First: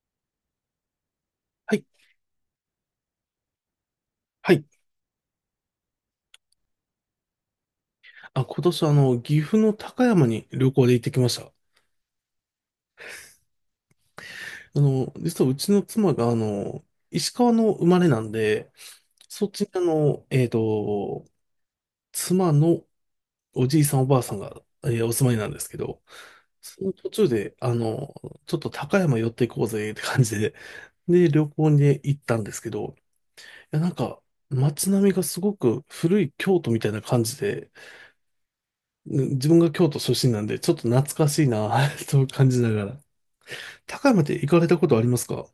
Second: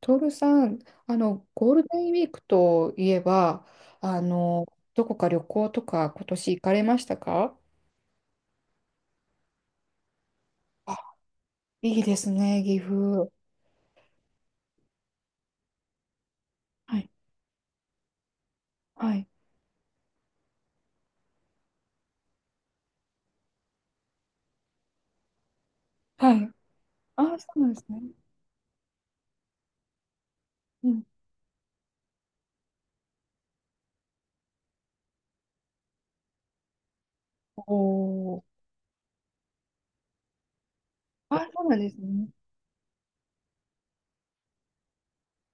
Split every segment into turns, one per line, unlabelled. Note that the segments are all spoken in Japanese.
トールさん、ゴー
は
ル
い。
デンウィークといえば、あ
はい。
の、どこか旅行とか今年行かれましたか？
あ、今年、岐阜の高山に旅行で
あ、
行ってきました。
いいですね、岐阜。
実はうちの妻が、
はい、
石川の生まれなんで、
はい、
そっちに、妻のおじいさんおばあさんが、お住まいなんですけど、
はい。
その途中
あ、そ
で、
うなんですね。
ちょっと高山寄っていこうぜって感じで、
うん。
で、旅行に行ったんですけど、いや、なんか、街並みがすごく古い京都みたいな感じで、
おー。
うん、自分が京都出身なんで、ちょっと懐か
あ
しい
あ、そうなんで
な
す
と
ね。
感じながら高山って行かれたことありますか？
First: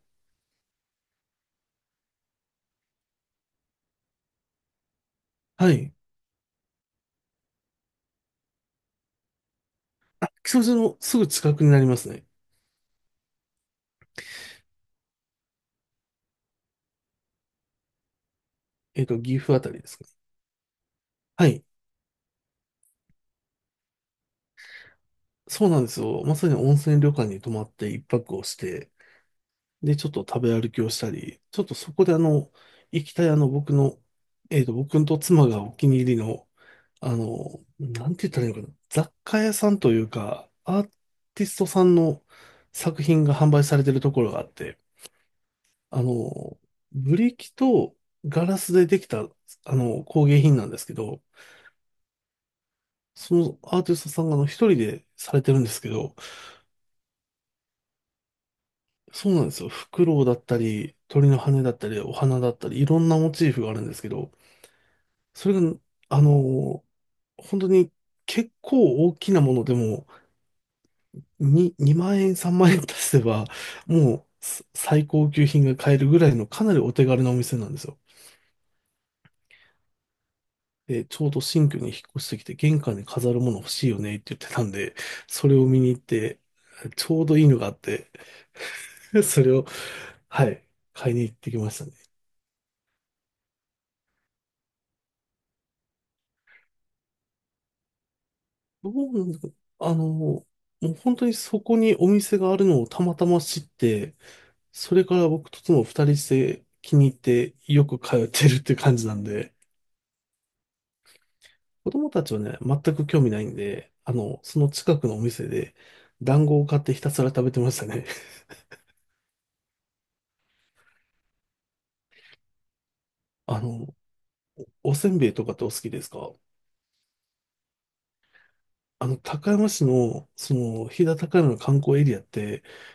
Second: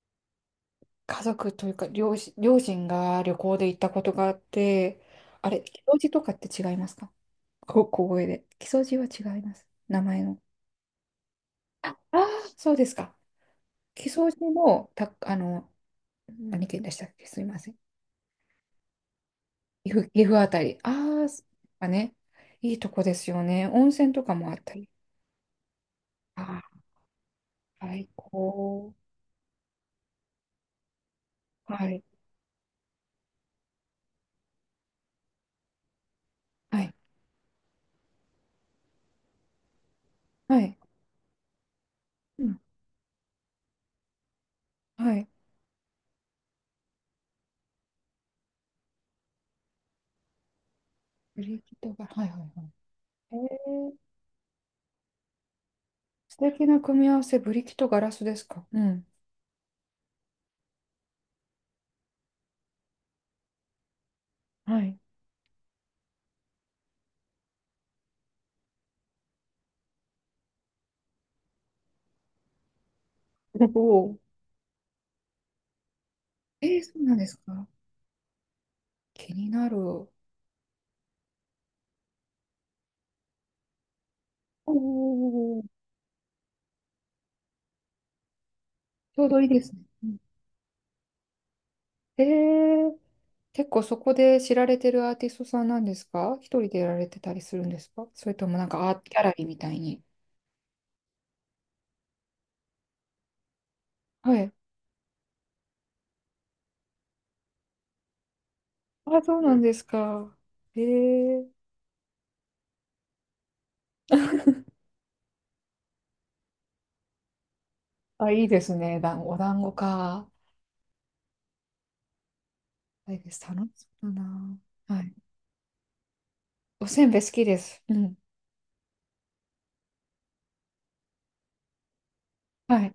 家族というか、両親が旅行で行ったことがあって、あれ、
は
木
い。
曽路とかって違いますか？こ小声で。木曽路は違います。名前の。
木曽路のすぐ近くになり
あ
ますね。
あ、そうですか。木曽路の、た、あの、何県でしたっけ？すいません。
岐阜あたりで
岐
すか
阜、
ね。
岐阜あたり。ああ、そっ
はい。
かね。いいとこですよね。温泉とかもあったり。
そうなんですよ。ま
あ
さに温
あ、
泉旅館に泊まって一
最
泊をして、
高。
で、ちょっと食べ歩きをしたり、ちょっと
は
そ
い。
こで行きたいあの、僕の、えっと、僕と妻がお気に入りの、
はい。
なんて言ったらいいのかな。雑貨屋さんというか、
はい。
アーティストさんの
うん。
作品が販売されてるところがあって、
はい。
あの、ブリキとガラスでできた、工芸品なんですけど、
ブリキとガラス、はいはいはい。
そ
え
のアーテ
ー、
ィストさんが一人でされてるんですけど、
素敵な組み合わせ、ブリキとガラスですか。うん。
そうなんですよ。フクロウだったり、鳥の羽だったり、お花だったり、いろんなモチーフがあるんですけど、
はい。
それが、あの、本当に結構大きなものでも、2万円、3万円足せば、
お
も
お。
うす最高級品が買えるぐらいのか
え
なり
ー、そ
お
う
手
なん
軽
で
なお
す
店
か。
なんですよ。
気になる。お
で、ちょうど新居に引っ越してきて、玄関に飾るもの欲しいよねって言ってたんで、それ
お。
を見に行って、ちょうどいいのがあって、
ち ょうど
そ
いい
れ
で
を、
すね。うん。
はい、買いに行ってきましたね。
えー、結構そこで知られてるアーティストさんなんですか？一人でやられてたりするんですか？それともなんか
ど
アートギ
う
ャ
な
ラ
んだ
リー
ろう
みたいに。
もう本当にそこにお店があるのをたまたま知って、
はい。
それから僕と妻二人して気に入ってよく通ってるっていう感じな
あ、
ん
そうな
で、
んですか。ええ。
子供たちはね、全く興味ないんで、その近くのお店で団子を買ってひたすら食べてましたね。
あ、いいですね。お団子か。はいです。
あ
楽し
の、
そうだな。
お
は
せ
い。
んべいとかってお好きですか？
おせんべい好きです。うん。
高山市の、飛騨高山の観光エリアって、
はい。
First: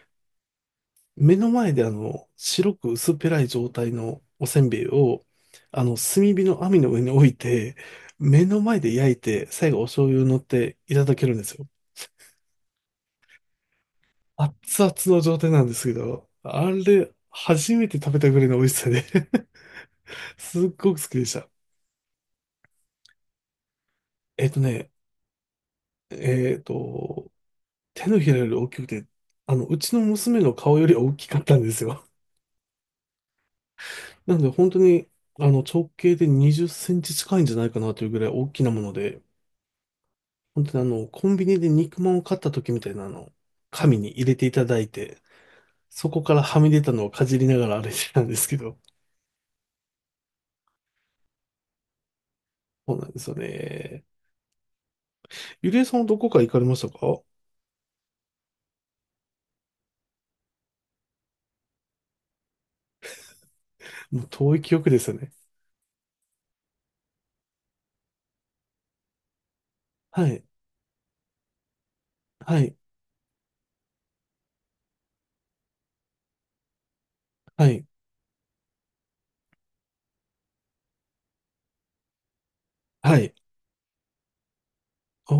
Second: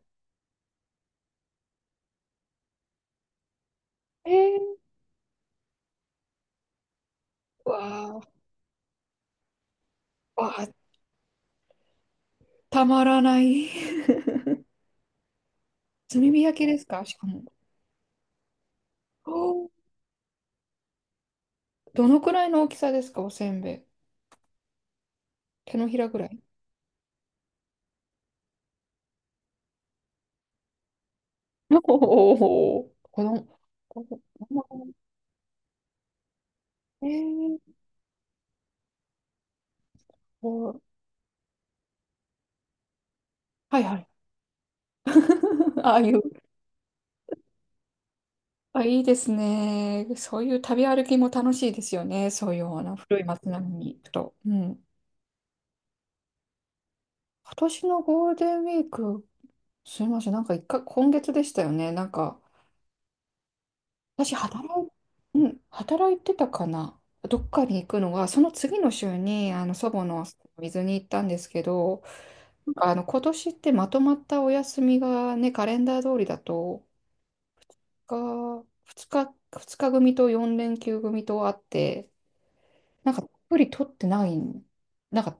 目の前で白く薄っぺらい状態のおせん
え
べ
え。
いを、炭火の網の上に置いて、
わあ、
目の前で焼いて、最後お醤油を乗っ
わあ、
ていただけるんですよ。
たまらない。
熱々の状態なんですけど、
炭火焼き
あ
ですか？
れ、
しかも。
初めて食べたぐらいの美味しさで
おー。
すっごく好きでした。
どのくらいの大きさですか？おせんべい。
えっとね、
手のひらぐらい。
えっと、手のひらより大きくて、うちの娘の顔より大きかったんですよ。
おお、子供、子
なんで本当
供、
に、直径で20セン
え
チ近いんじゃ
ー、
ないかなというぐらい大きなもので、本当
お、
にコンビニで肉まんを買った時みたいな
はいは
紙
い。
に入れていただいて、
ああ
そ
いう、
こからはみ出たのをかじりながら歩いてたんですけど、
あ、いいですね。そういう旅歩きも楽しいですよね。そういうあの
そうなん
古
で
い
すよ
街並みに行
ね。
くと。うん。
ゆりえさんはどこか行かれましたか？も
今年のゴールデンウィーク、すみません。なんか一回、今月でしたよね。なんか、
う
私
遠い記
働い、
憶ですよね。
うん、働いてたかな。どっかに行くのが、その次の週に、祖母の
はい、
水に行ったんですけど、
は
なん
い、
か今年ってまとまったお休みがね、カレンダー通りだと、
はい、
が、2日、2日組と4連休組とあって、なん
は
か、たっ
い。
ぷり取ってない。なん
お
か、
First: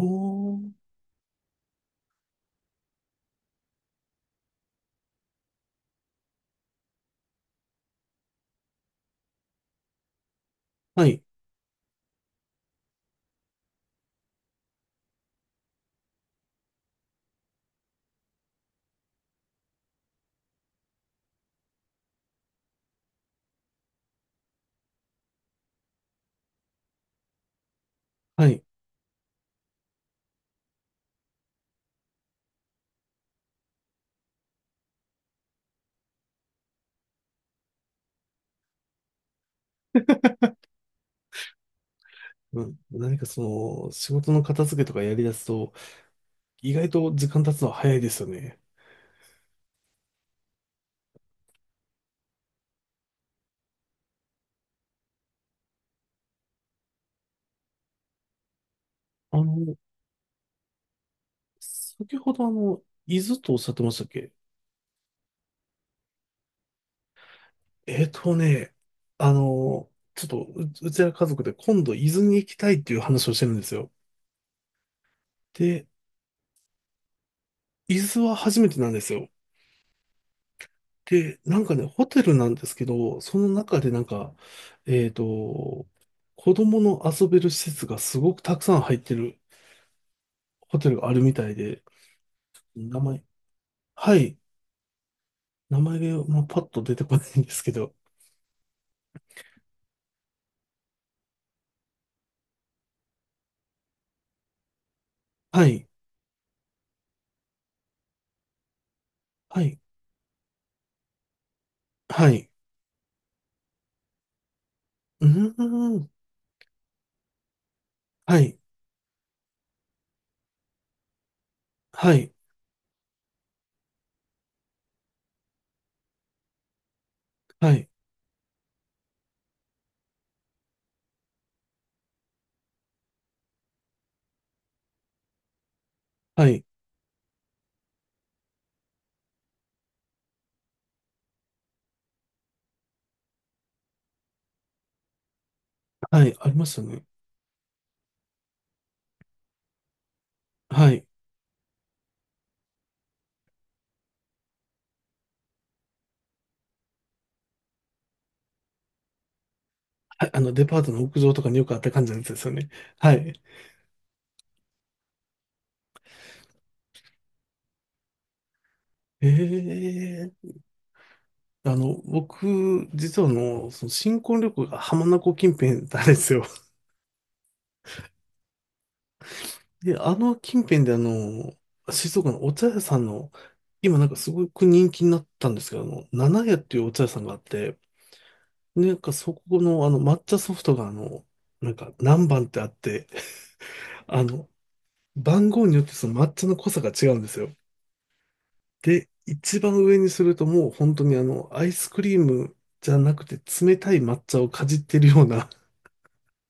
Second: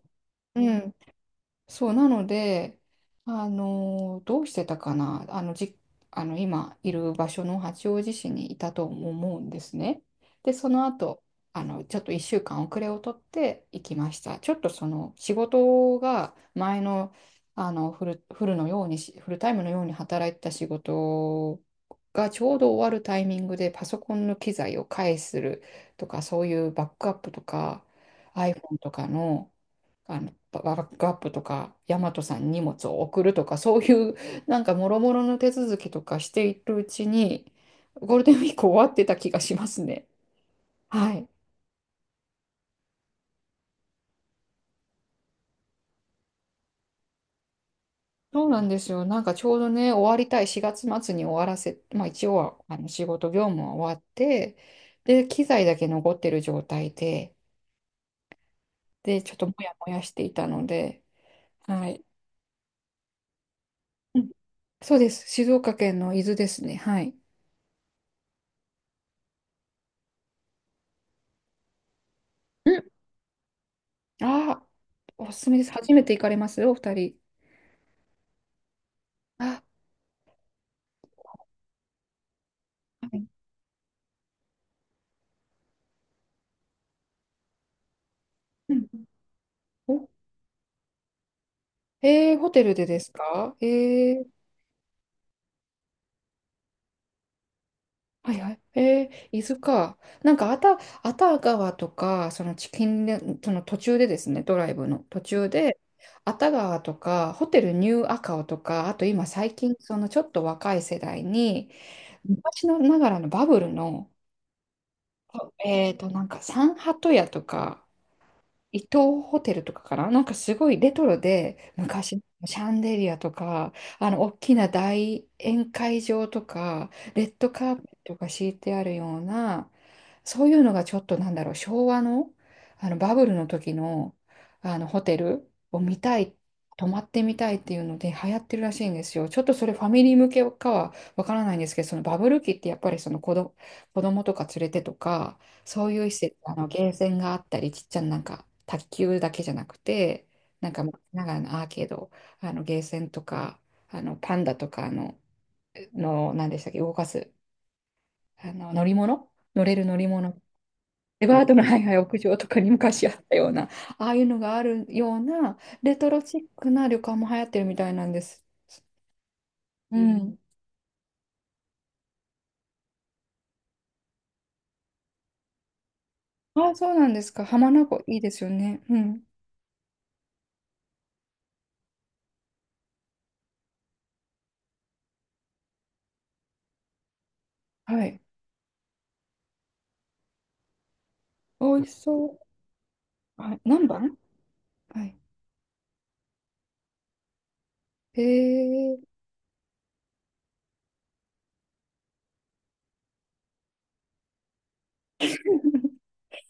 う
ー、
ん、そう、なので、どうしてたかな、あの、じ、あの、今いる場所の八王子市にいたと思うんですね。で、その
は
後、
い、
ちょっと1週間遅れを取って行きました。ちょっとその仕事が前の、フルタイムのように働いてた仕事がちょうど終わるタイミングでパソコンの機材を返するとか、そういうバックアップとか
はい。
iPhone とかの、ババックアップとか、ヤマトさんに荷物を送るとか、そういう、なんか、もろもろの手続きとかしているうちに、ゴールデンウィーク終わってた気がしますね。はい。
うん、何か仕事の片付けとかやりだすと、意外と時間経つのは早いですよ
そう
ね。
なんですよ。なんか、ちょうどね、終わりたい、4月末に終わらせ、まあ、一応は、仕事業務は終わって、で、機材だけ残ってる状態で、で、ちょっ
あ
ともや
の、
もやしていたので、はい。
先ほど伊豆とおっしゃってましたっ
うん。
け？
そうです。静岡県の伊豆ですね。はい。
えーとね、ちょっとうちら家族で今度伊豆に行き
う
たい
ん。
っていう話をしてるんですよ。
ああ、おすすめです。
で、
初めて行かれますお二人？
伊豆は初めてなんですよ。
あ、
で、なんかね、ホテルなんですけ
は
ど、
い。
その中でなんか、えーと、子供の遊べる施設がすごくたく
う
さん
ん。
入ってる
お、
ホテルがあるみたいで、
えー、ホテルでで
名
す
前、
か？
はい、名前が、まあ、パッと出てこないんですけど、
はいはい。伊豆か。なんか、あた川とか、そのチキンレ、その途中でですね、ドライブの途中
は
で、
い、
あた川とか、ホテルニューアカオとか、あと今最
は
近、
い、
そのちょっと若い世代に、
はい、
昔のながらのバブルの、
うーん、
なんか、サンハト屋とか、
はい、
伊東ホテルとかかな、なんかすごいレトロで、
は
昔
い。
のシャンデリアとか、大きな大宴会場とか、レッド
は
カーペ
い、
ットが敷いてあるような、そういうのがちょっとなんだろう、昭和の、あのバブルの時の、あのホテルを見たい、
はい、
泊まってみたいっていうので流行ってるらしいんですよ。ちょっとそれファミリー向けかはわからないんですけど、そのバブル期ってやっぱり子供とか連れてとか、そういう施
はい、
設、
ありますよ
ゲー
ね。
センがあったり、ちっちゃななんか、卓球だけじゃなくて、なんか、
はい。
ながらのアーケード、ゲーセンとか、あのパンダとか何でしたっけ、動かす、乗り物、乗れる乗り
はい、
物、
デパートの屋
レ
上
バ
と
ー
か
ド
に
の
よく
ハ
あっ
イハ
た
イ
感じ
屋
のやつで
上と
すよ
かに
ね。
昔あ
は
った
い。
ような、ああいうのがあるような、レトロチックな旅館も流行ってるみたいなんです。
え
うん。
えあの、僕、実はその新婚旅行が浜名湖近辺なんですよ。
ああ、そうなんですか。浜名湖、いいですよね。うん。
で、あの近辺で静岡のお茶屋さんの、今なんかすごく人気になったんですけど、七屋っていうお茶屋さんがあって、
はい。
でなんかそこの抹茶ソフトが
美
なん
味
か
しそ
何番っ
う。
てあって、
はい。何番。
あの、
はい。
番号によってその抹茶の濃さが違うんですよ。
へえ。
で、一番上にするともう本当にアイスクリームじゃなくて冷たい抹茶をかじってるような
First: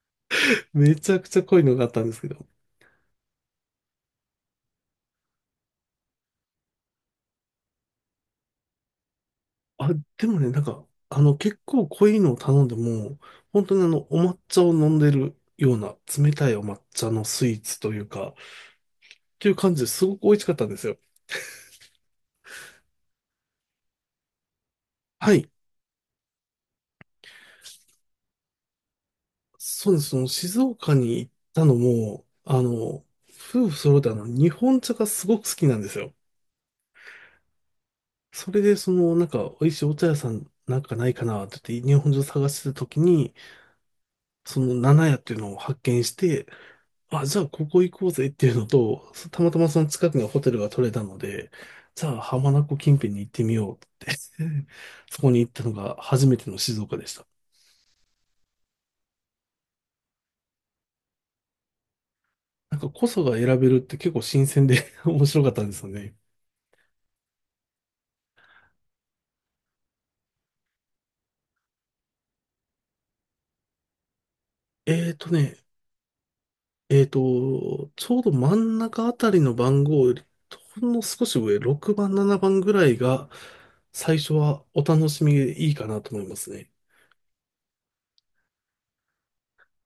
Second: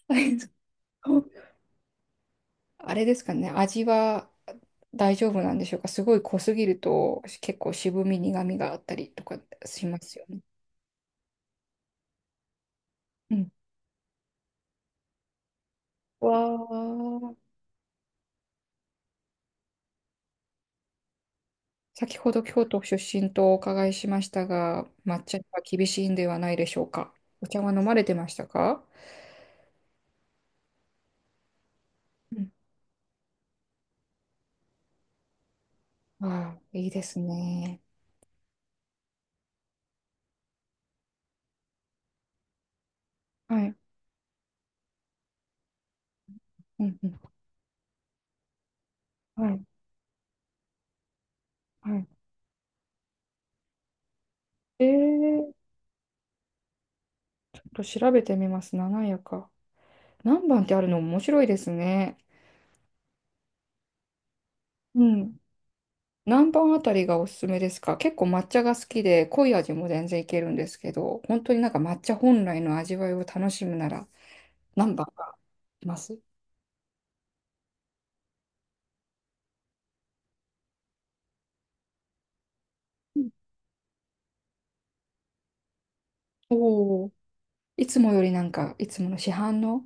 めちゃくちゃ濃いのがあったんですけど。
あれですかね、味は大丈夫なんでしょうか。すごい濃すぎると結構渋み、苦みがあったりとかし
あ、
ますよ
で
ね。
もね、なんか、結構濃いのを頼んでも、
うん。
本当にお抹茶を飲んでるような
わ
冷たいお抹茶のス
あ。
イーツというか、っていう感じですごく美味しかったんですよ。
先ほど京都出身とお伺いしましたが、抹
は
茶
い。
は厳しいんではないでしょうか。お茶は飲まれてましたか？
そうです。その静岡に行ったのも、
うん。
夫婦揃って日本茶がすごく好きなんですよ。
ああ、いいですね。
それで、なんか、美味しいお茶屋さんなんかないかなって言って、日本中探してた時に、
はい。
七屋っていうのを発見して、
うんうん。
あ、じゃあ、ここ行こうぜっていうのと、そた
は
また
い。
まその近くにホテルが取れたので、
は
じ
い。
ゃあ、浜名湖近辺に行ってみようって そこに行っ
ち
たのが初めての静岡でした。
ょっと調べてみます。七夜か。何番ってあるの面白いですね。
なんか、こそが選べるって結構新鮮で
う
面
ん。
白かったんですよね。
何番あたりがおすすめですか？結構抹茶が好きで、濃い味も全然いけるんですけど、本当になんか抹茶本来の味わいを楽しむなら、何番
えーと
が
ね、
います？
えっと、ちょうど真ん中あたりの番号より、ほんの少し上、6番、7番ぐらいが、最初はお楽しみでいいかなと思いますね。
おおー。いつもよりなんか、いつもの市販の、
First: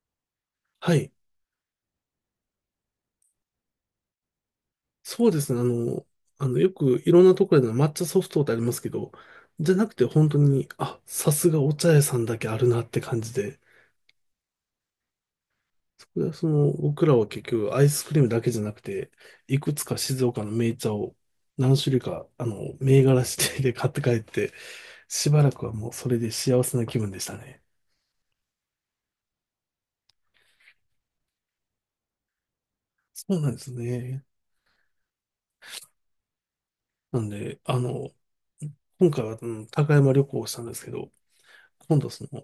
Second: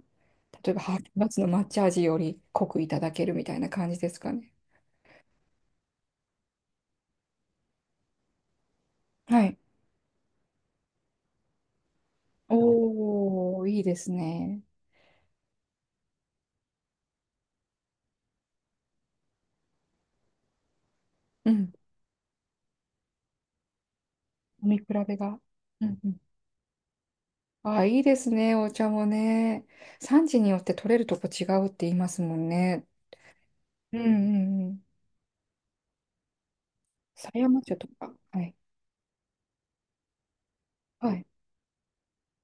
例えばハ
は
ーフ
い。
8ツの抹茶味より濃くいただけるみたいな感じですかね。
そうですね。よくいろんなところで抹茶ソフトってありますけど、
はい。
じゃなくて本当に、あ、さすがお茶屋さんだけあるなって感じ
お
で、
お、いいですね。
そこで僕らは結局アイスクリームだけじゃなくて、いくつか静岡の銘茶を
うん。
何種類か、銘柄指定で買って帰って、
飲み比べ
し
が。
ばらくは
う
もう
んう
それ
ん。
で幸せな気分でしたね。
ああ、いいですね、お茶もね。産地によって取れるとこ違うって言いますもんね。
そうなんです
うんう
ね。
んうん。
なん
狭山
で、
町とか。はい。
今回は、うん、高山旅行をしたんですけど、
はい。
今度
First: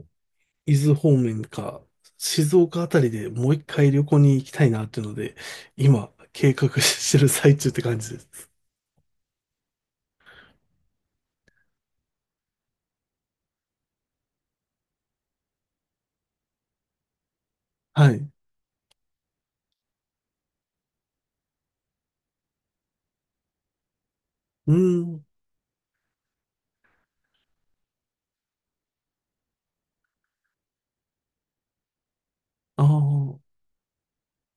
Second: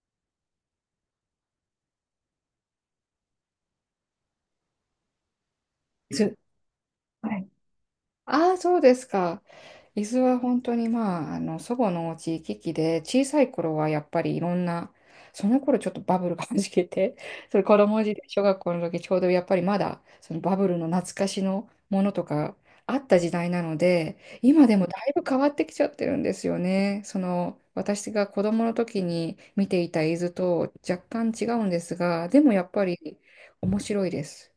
伊豆方面か、静岡あたりでもう一回旅行に行きたいなっていうので、今、
伊豆。
計画してる
はい。
最中って感じで
あ
す。
あ、そうですか。伊豆は本当にまあ、祖母のお家行き来で、小さい頃はやっぱりいろんな、その頃ちょっとバブルがはじけて、それ子供
は
時
い。
代、
う
小学校の時ちょうどやっぱりまだ、そのバブルの懐かしのものとかあった時代なので、今
ー
でもだいぶ
ん。
変わってきちゃってるんですよね。その、私が子供の時に見ていた伊豆と若干違うんですが、でもやっ
あ
ぱり
あ。
面白いです。